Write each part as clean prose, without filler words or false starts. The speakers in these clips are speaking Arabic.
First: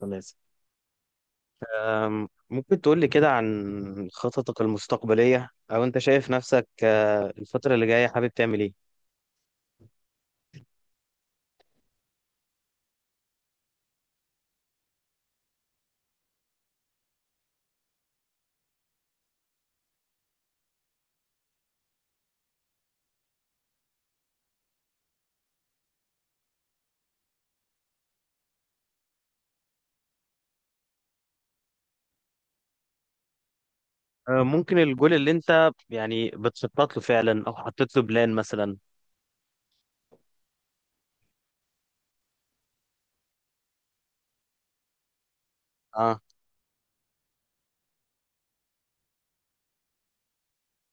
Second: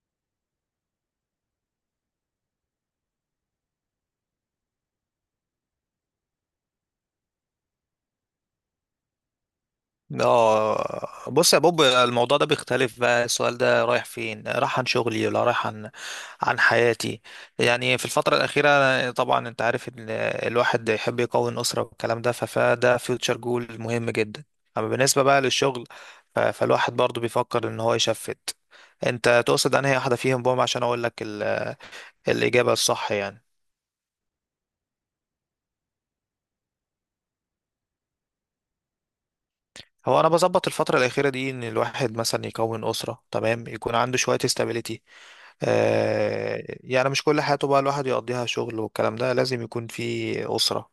خلاص. ممكن تقول لي كده عن خططك المستقبلية، أو أنت شايف نفسك الفترة اللي جاية، حابب تعمل إيه؟ اه بص يا بوب، الموضوع ده بيختلف. بقى السؤال ده رايح فين؟ رايح عن شغلي ولا رايح عن حياتي؟ يعني في الفترة الأخيرة طبعا انت عارف ان الواحد يحب يكون أسرة والكلام ده، فده فيوتشر جول مهم جدا. أما بالنسبة بقى للشغل، فالواحد برضو بيفكر ان هو يشفت. انت تقصد انهي واحدة فيهم بوم عشان اقول لك الإجابة الصح يعني؟ ممكن الجول اللي أنت يعني بتخطط له فعلا، أو حطيت له بلان مثلا؟ هو انا بظبط الفتره الاخيره دي ان الواحد مثلا يكون اسره، تمام، يكون عنده شويه استابيليتي. أه. يعني مش كل حياته بقى الواحد يقضيها شغل والكلام ده، لازم يكون في اسره.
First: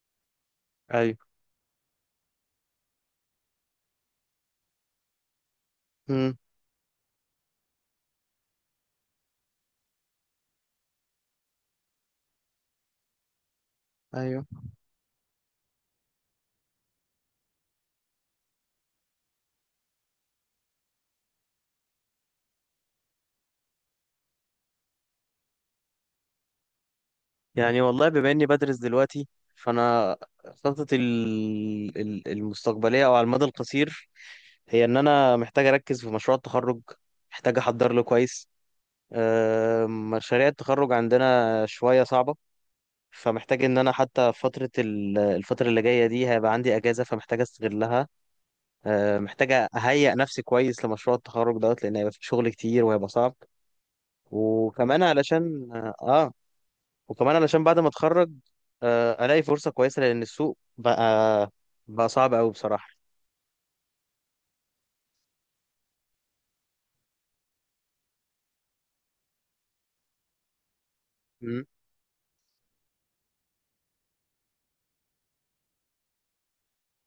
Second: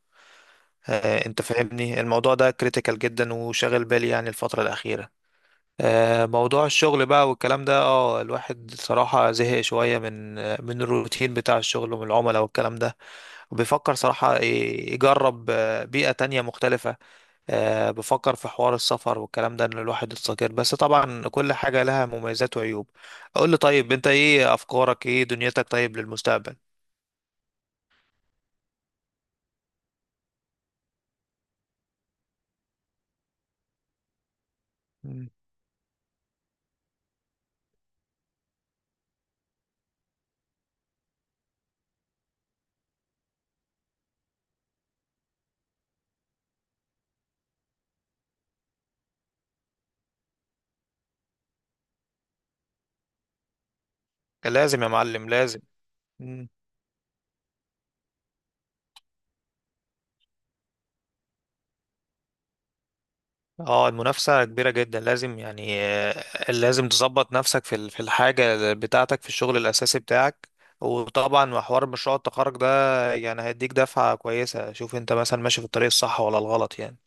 أيوه. انت فاهمني، الموضوع ده كريتيكال جدا وشاغل بالي يعني الفتره الاخيره. مم. موضوع الشغل بقى والكلام ده، الواحد صراحه زهق شويه من الروتين بتاع الشغل ومن العملاء والكلام ده. وبيفكر صراحه أيوه. يجرب بيئه تانية مختلفه. بفكر في حوار السفر والكلام ده ان الواحد يستقر، بس طبعا كل حاجة لها مميزات وعيوب. اقول لي طيب، انت ايه افكارك، ايه دنيتك طيب للمستقبل؟ يعني والله، بما إني بدرس دلوقتي، فأنا خططي المستقبلية أو على المدى القصير هي إن مم. أنا محتاج أركز في مشروع التخرج، محتاج أحضر له كويس. مشاريع التخرج عندنا شوية صعبة، فمحتاج ان انا حتى فترة الفترة اللي جاية دي هيبقى عندي اجازة، فمحتاج استغلها. محتاج اهيئ نفسي كويس لمشروع التخرج دوت، لان هيبقى في شغل كتير وهيبقى صعب. لازم يا وكمان معلم، لازم. علشان اه آه، مم. وكمان علشان بعد ما اتخرج الاقي فرصة كويسة، لان السوق بقى صعب قوي بصراحة. اه، المنافسة كبيرة جدا، لازم يعني لازم تظبط نفسك في في الحاجة بتاعتك، في الشغل الأساسي بتاعك. وطبعا مم. حوار مشروع التخرج ده يعني هيديك دفعة كويسة، شوف انت مثلا ماشي في الطريق الصح ولا الغلط يعني.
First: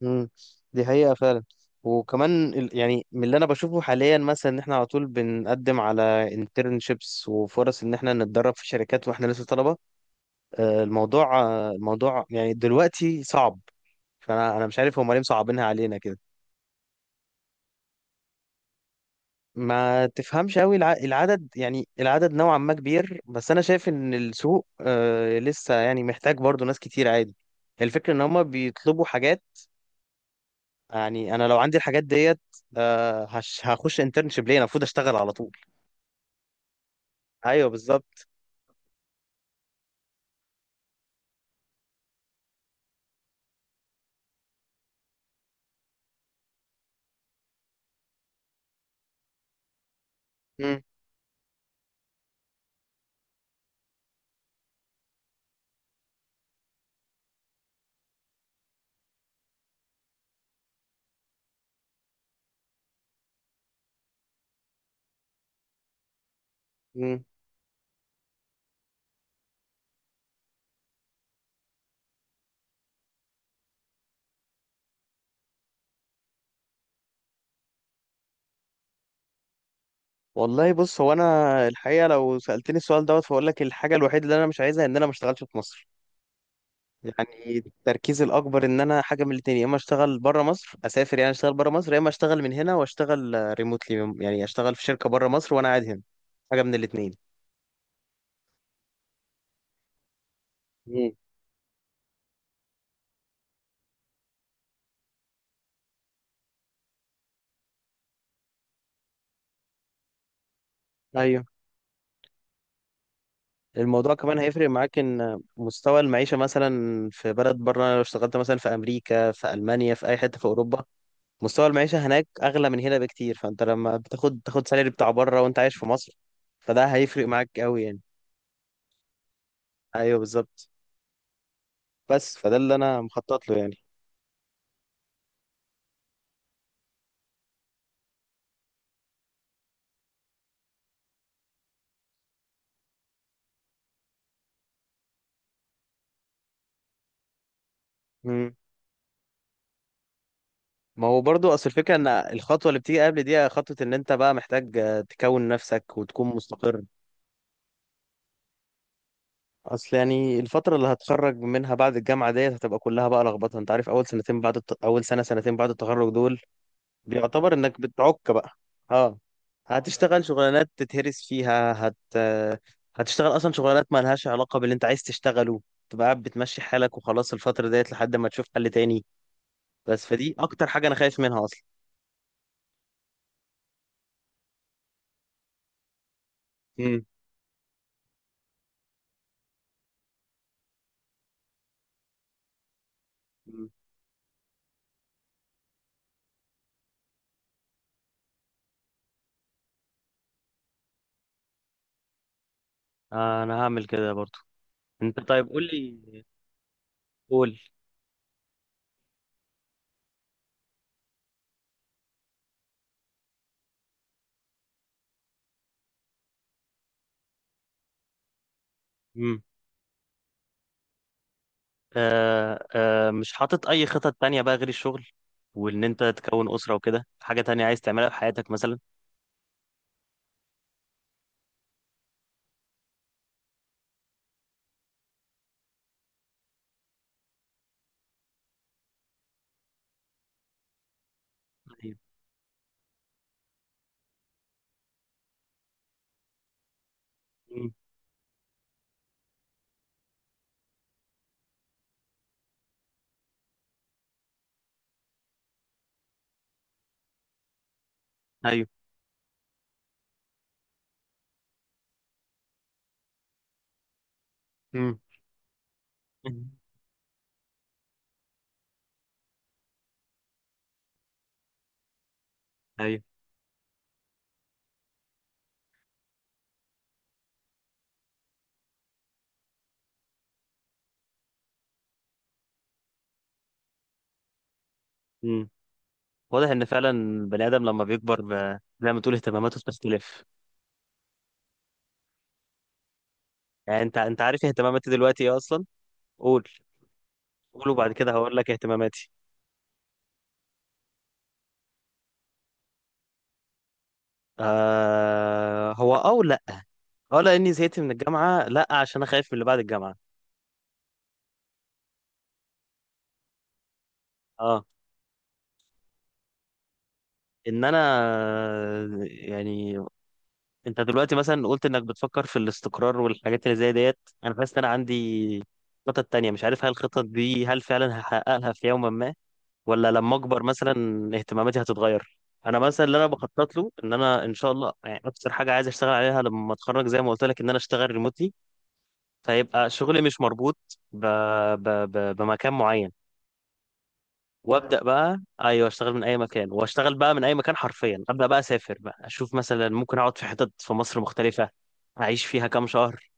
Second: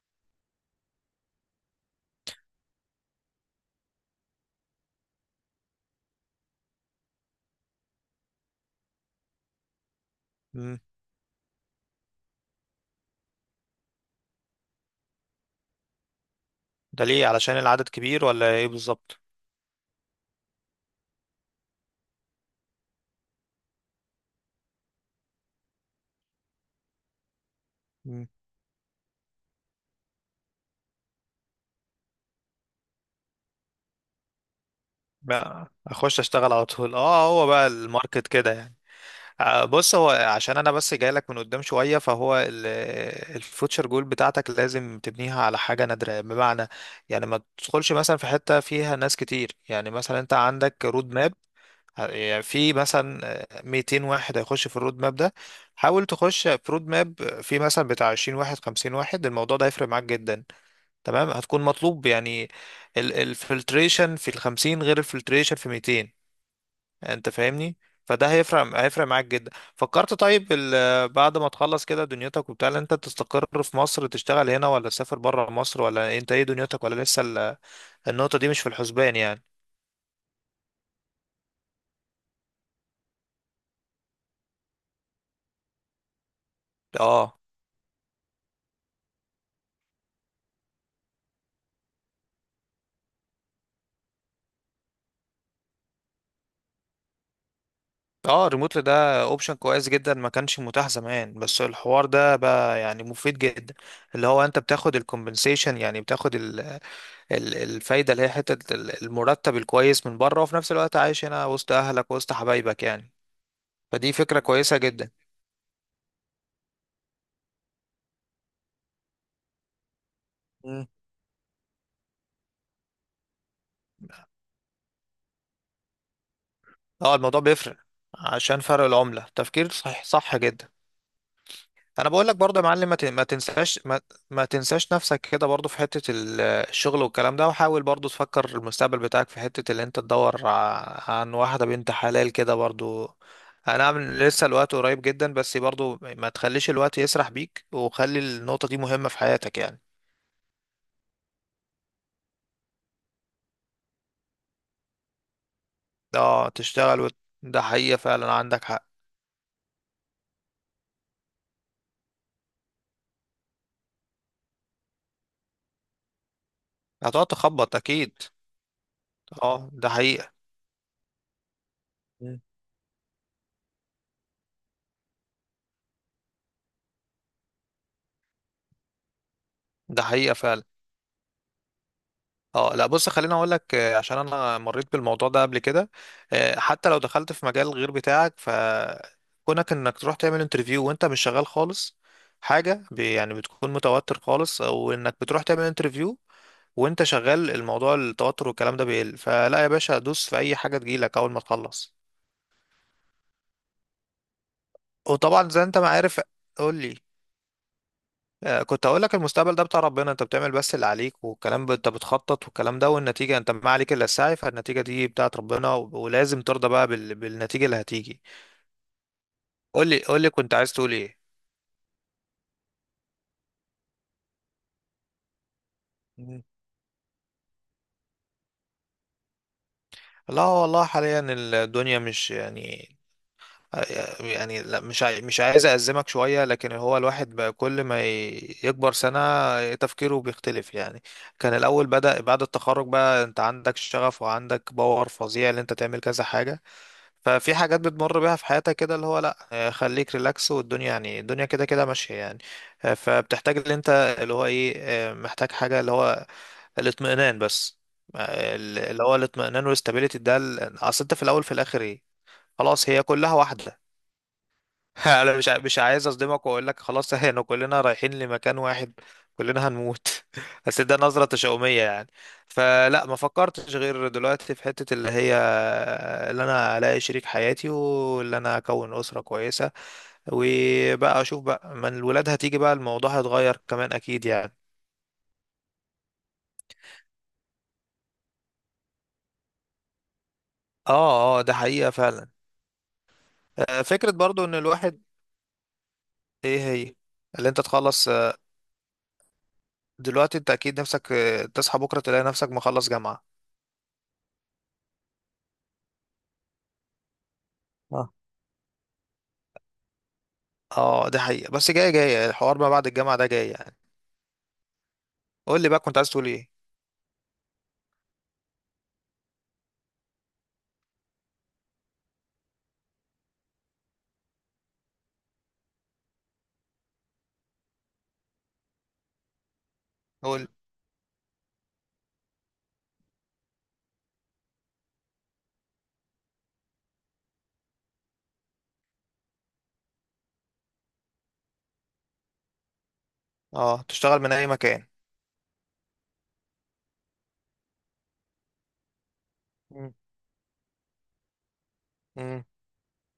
مم. دي حقيقة فعلا. وكمان يعني من اللي انا بشوفه حاليا، مثلا ان احنا على طول بنقدم على انترنشيبس وفرص ان احنا نتدرب في شركات واحنا لسه طلبة. مم. الموضوع يعني دلوقتي صعب. فانا مش عارف هم ليه مصعبينها علينا كده. ده ليه؟ علشان العدد كبير ولا ايه بالظبط؟ ما تفهمش قوي العدد. يعني العدد نوعا ما كبير، بس انا شايف ان السوق لسه يعني محتاج برضو ناس كتير عادي. الفكرة ان هم بيطلبوا حاجات. يعني انا لو عندي الحاجات ديت، هخش انترنشيب ليه؟ أنا المفروض اشتغل على طول. بقى اخش اشتغل على طول. اه هو بقى ايوه، بالظبط. الماركت كده يعني. بص، هو عشان انا بس جاي لك من قدام شويه، فهو الفوتشر جول بتاعتك لازم تبنيها على حاجه نادره، بمعنى يعني ما تدخلش مثلا في حته فيها ناس كتير. يعني مثلا انت مم. عندك رود ماب، يعني في مثلا 200 واحد هيخش في الرود ماب ده، حاول تخش في رود ماب في مثلا بتاع 20 واحد، 50 واحد. الموضوع ده هيفرق معاك جدا، تمام؟ هتكون مطلوب يعني. الفلتريشن في ال 50 غير الفلتريشن في 200. مم. انت فاهمني؟ فده هيفرق معاك جدا. فكرت طيب، بعد ما تخلص كده دنيتك وبتاع، لا انت تستقر في مصر تشتغل هنا، ولا تسافر بره مصر، ولا انت ايه دنيتك، ولا لسه النقطة دي مش في الحسبان يعني؟ والله بص، هو انا الحقيقه، لو سالتني السؤال دوت، فاقول لك الحاجه الوحيده اللي انا مش عايزها ان انا ما اشتغلش في مصر. اه يعني التركيز الاكبر ان انا حاجه من الاتنين، يا اما اشتغل بره مصر، اسافر، يعني اشتغل بره مصر، يا اما اشتغل من هنا واشتغل ريموتلي، يعني اشتغل في شركه بره مصر وانا قاعد هنا. حاجه من الاتنين. اه. ريموتلي ده اوبشن كويس جدا، ما كانش متاح مم. زمان، بس الحوار ده بقى يعني مفيد جدا، اللي هو انت بتاخد الكومبنسيشن، يعني بتاخد ال الفايدة اللي هي حتة المرتب الكويس من بره، وفي نفس الوقت عايش ايوه. هنا وسط اهلك وسط حبايبك يعني. فدي الموضوع كمان فكرة هيفرق كويسة معاك جدا. ان مستوى المعيشه مثلا في بلد بره، لو اشتغلت مثلا في امريكا، في المانيا، في اي حته في اوروبا، مستوى المعيشه هناك اغلى من هنا بكتير، فانت لما تاخد سالري بتاع بره وانت عايش في مصر، فده اه، هيفرق الموضوع معاك بيفرق قوي يعني. عشان فرق العملة، تفكير صح، ايوه صح جدا. بالظبط. انا بقول بس لك فده برضه يا اللي معلم، ما انا ت- ما مخطط له. تنساش ما, ما تنساش نفسك كده برضه في حتة الشغل والكلام ده، وحاول برضه تفكر المستقبل بتاعك في حتة اللي انت تدور عن واحدة بنت حلال كده برضه. انا عامل لسه الوقت قريب جدا، بس برضه ما تخليش الوقت يسرح بيك، وخلي يعني النقطة دي مهمة في حياتك يعني. ما هو برضو، اصل الفكره ان الخطوه اللي بتيجي قبل دي، خطوه ان انت بقى محتاج تكون نفسك وتكون اه، مستقر. تشتغل ده حقيقة فعلا، عندك حق. اصل يعني الفتره اللي هتخرج منها بعد الجامعه ديت هتبقى كلها بقى لخبطه. انت عارف اول سنه سنتين بعد التخرج دول هتقعد بيعتبر تخبط انك اكيد. بتعك بقى. اه. اه، ده هتشتغل حقيقة. شغلانات تتهرس فيها هت مم. آه، هتشتغل اصلا شغلانات ما لهاش علاقه باللي انت عايز تشتغله. تبقى قاعد بتمشي حالك وخلاص الفتره ديت لحد ما تشوف حل تاني. ده بس حقيقة فدي فعلا، اكتر حاجه انا خايف منها اصلا. اه لا بص خليني اقول لك، عشان انا مريت بالموضوع ده قبل كده. حتى لو مم. دخلت في مجال غير بتاعك، فكونك انك تروح تعمل انترفيو وانت مش شغال خالص، حاجة يعني بتكون متوتر خالص، او انك بتروح تعمل انترفيو وانت شغال، الموضوع التوتر والكلام ده بيقل. فلا يا باشا، دوس في اي حاجة تجيلك اول ما تخلص. انا هعمل كده برضو. انت طيب وطبعا زي قول انت ما لي. عارف. قول لي. قول. كنت هقول لك، المستقبل ده بتاع ربنا، انت بتعمل بس اللي عليك والكلام، انت بتخطط والكلام ده والنتيجة، انت ما عليك الا السعي، فالنتيجة دي بتاعت ربنا، ولازم ترضى بقى بالنتيجة اللي هتيجي. امم قول لي قول لي، كنت عايز تقول ايه؟ مش حاطط اي خطط تانية بقى غير الشغل، وان انت مم. تكون اسرة وكده؟ حاجة تانية عايز تعملها في حياتك مثلا؟ لا والله حاليا الدنيا مش يعني، يعني لا، مش عايز أأزمك شوية، لكن هو الواحد بقى كل ما يكبر سنة تفكيره بيختلف يعني. كان الأول ايوه. بدأ بعد التخرج بقى، أنت عندك شغف وعندك باور فظيع إن أنت تعمل كذا حاجة. ففي مم. حاجات بتمر بيها في حياتك كده، اللي هو لا، خليك ريلاكس، والدنيا يعني الدنيا كده كده ماشية يعني. فبتحتاج اللي انت، اللي هو ايه، محتاج حاجة، اللي هو الاطمئنان بس. آه، ايوه. اللي هو الاطمئنان والاستابيليتي ده، اصل انت في الاول في الاخر ايه؟ خلاص، هي كلها واحدة. مم. انا مش عايز اصدمك مم. واقول لك خلاص، احنا كلنا رايحين لمكان واحد، كلنا هنموت. بس ده نظرة تشاؤمية يعني. ايوه. فلا، ما فكرتش غير دلوقتي في حتة اللي هي اللي انا الاقي شريك حياتي، واللي انا اكون اسرة كويسة، وبقى اشوف بقى من الولاد هتيجي بقى الموضوع هيتغير كمان اكيد يعني. مم. واضح ان فعلا البني ادم لما بيكبر زي ما تقول اهتماماته بتختلف. اه اه، ده حقيقة فعلا. يعني انت فكرة انت عارف برضو ان اهتماماتي الواحد، دلوقتي ايه اصلا؟ قول ايه هي، اللي انت قول وبعد تخلص، كده هقول لك اهتماماتي. دلوقتي انت اكيد نفسك تصحى بكرة تلاقي نفسك مخلص جامعة. آه هو او لا. اه، لاني زهقت من الجامعة. لا، عشان انا خايف من اللي بعد الجامعة. اه دي حقيقة، بس جاية جاية الحوار ما بعد الجامعة ده جاي يعني. اه. قول لي بقى، كنت عايز تقول ايه؟ ان انا يعني، انت دلوقتي مثلا قلت انك بتفكر في الاستقرار والحاجات اللي زي ديت، انا حاسس ان انا عندي خطط تانية. مش عارف هل الخطط دي هل فعلا هحققها في يوم ما، ولا لما اكبر قول. مثلا اهتماماتي هتتغير. انا مثلا اللي انا بخطط له ان انا ان شاء الله، يعني اكتر حاجه عايز اشتغل عليها لما اتخرج، زي ما قلت لك، ان انا اشتغل ريموتلي، فيبقى شغلي مش مربوط ب... بمكان معين. اه، تشتغل من اي وابدا مكان. بقى. ايوه، اشتغل من اي مكان، واشتغل بقى من اي مكان حرفيا. ابدا بقى اسافر بقى، اشوف مثلا، مم. ممكن اقعد في حتت في مصر مختلفه، اعيش امم. فيها كام شهر،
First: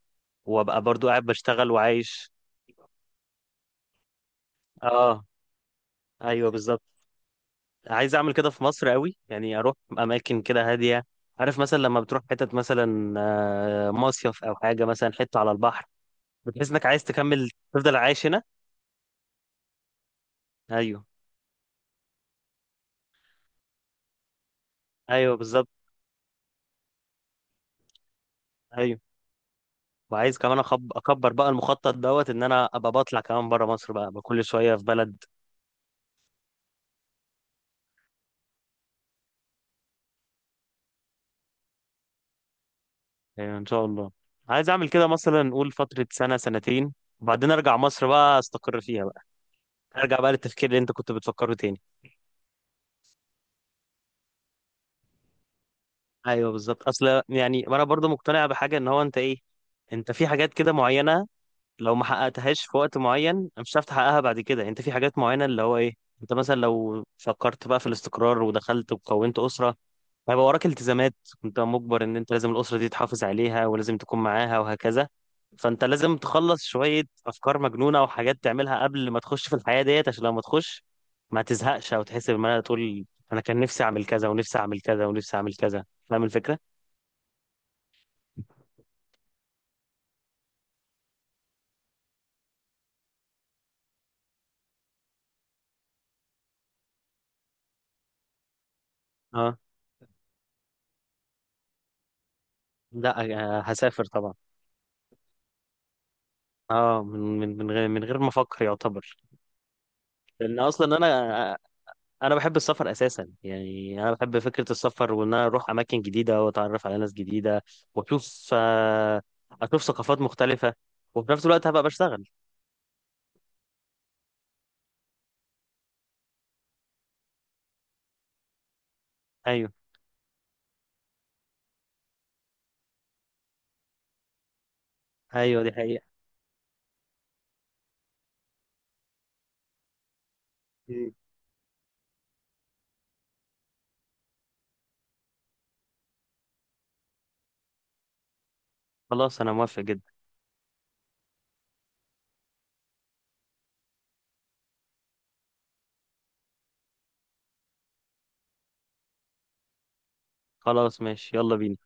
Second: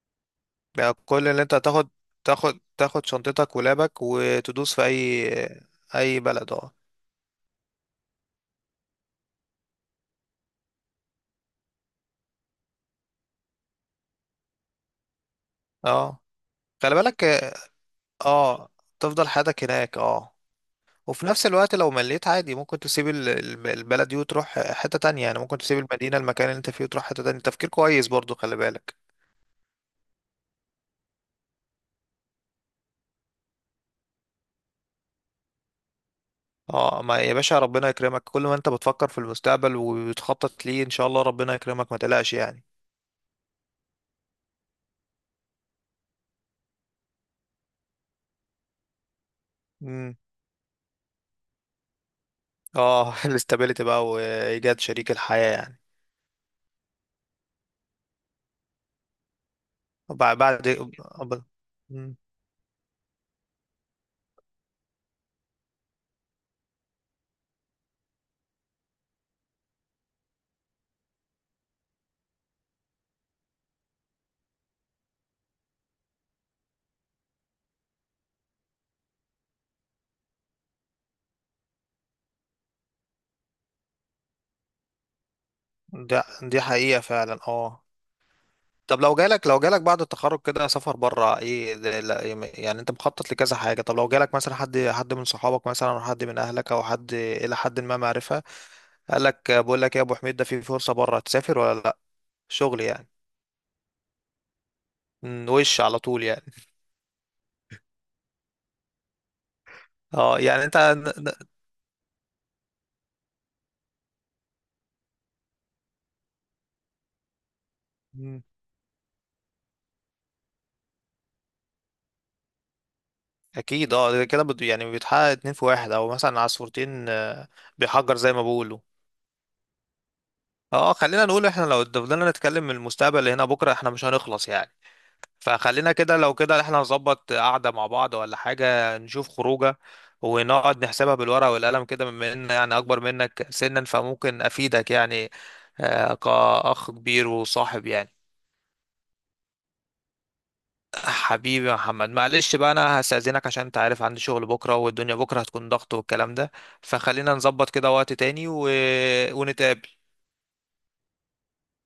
وابقى يعني برضو قاعد كل اللي انت بشتغل هتاخد، وعايش. تاخد شنطتك ولابك وتدوس في اي، اه. اي ايوه بلد، اه. بالظبط. عايز اعمل كده في مصر قوي يعني، اروح اماكن كده هاديه. عارف مثلا لما بتروح حتت مثلا مصيف او حاجه، مثلا حته على البحر، اه، بتحس انك خلي عايز بالك. تكمل تفضل عايش هنا. اه، تفضل حياتك هناك، اه. ايوه. وفي نفس الوقت لو مليت عادي، ممكن تسيب البلد دي وتروح حتة تانية. ايوه يعني ممكن بالظبط. تسيب المدينة، المكان اللي انت فيه وتروح حتة تانية. تفكير كويس برضو، خلي ايوه. بالك. وعايز كمان اكبر بقى المخطط دوت، ان انا ابقى بطلع كمان بره مصر بقى، أبقى كل شويه في بلد. اه، ما يا باشا، ربنا يكرمك، كل ما انت بتفكر في المستقبل وبتخطط ليه، ان شاء الله ربنا يكرمك، ما تقلقش يعني. ايوه ان شاء الله. عايز اعمل كده، مثلا نقول فترة سنة سنتين، وبعدين ارجع مصر بقى، استقر فيها بقى، امم. ارجع بقى للتفكير اللي انت كنت بتفكره تاني. اه، الاستابيليتي بقى وايجاد شريك الحياة يعني. ايوه بالظبط. اصل يعني انا برضو مقتنع بحاجة، ان هو انت ايه، انت في بعد حاجات بعد كده معينة أب- لو ما مم. حققتهاش في وقت معين مش هتعرف تحققها بعد كده. انت في حاجات معينة اللي هو ايه، انت مثلا لو فكرت بقى في الاستقرار ودخلت وكونت أسرة، هيبقى وراك التزامات، انت مجبر ان انت لازم الاسره دي تحافظ عليها، ولازم تكون معاها وهكذا. فانت لازم تخلص شويه افكار مجنونه وحاجات تعملها قبل ما تخش في الحياه ديت، عشان لما تخش ما تزهقش او تحس ان انا تقول انا كان نفسي اعمل كذا، ونفسي اعمل كذا، ونفسي اعمل كذا. فاهم ده الفكره. دي حقيقة فعلا، اه. طب لو جالك، بعد التخرج كده سفر بره، ايه يعني انت مخطط لكذا حاجة. طب لو جالك مثلا، حد من صحابك مثلا او حد من اهلك، او حد ما معرفة، قال لك اه، بقول لك إيه يا ابو حميد، ده في فرصة بره، تسافر ولا لا، شغل يعني؟ لا، هسافر طبعا. وش على طول يعني؟ اه، من غير ما افكر يعتبر. اه، لان يعني انت اصلا انا بحب السفر اساسا يعني. انا بحب فكره السفر، وان انا اروح اماكن جديده، واتعرف على ناس جديده، مم. واشوف آه، اشوف ثقافات مختلفه، وفي نفس الوقت هبقى بشتغل. اكيد. اه ده كده يعني بيتحقق اتنين في واحد، او مثلا عصفورتين بيحجر زي ما بيقولوا. ايوه. اه، خلينا نقول احنا لو فضلنا نتكلم من المستقبل اللي هنا بكره، احنا مش هنخلص يعني. ايوه دي فخلينا حقيقه. كده، لو كده احنا نظبط قعده مع بعض ولا حاجه، نشوف خروجه، ونقعد مم. نحسبها بالورقه والقلم كده، بما ان يعني اكبر منك سنا فممكن افيدك يعني، كاخ كبير وصاحب يعني. خلاص انا موافق جدا. حبيبي يا محمد، معلش بقى، انا هستأذنك عشان انت عارف عندي شغل بكرة والدنيا بكرة هتكون ضغط والكلام ده. فخلينا نظبط كده وقت تاني ونتقابل. خلاص ماشي، يلا بينا.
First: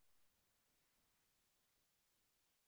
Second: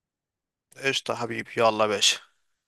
قشطة يا حبيبي، يلا يا باشا.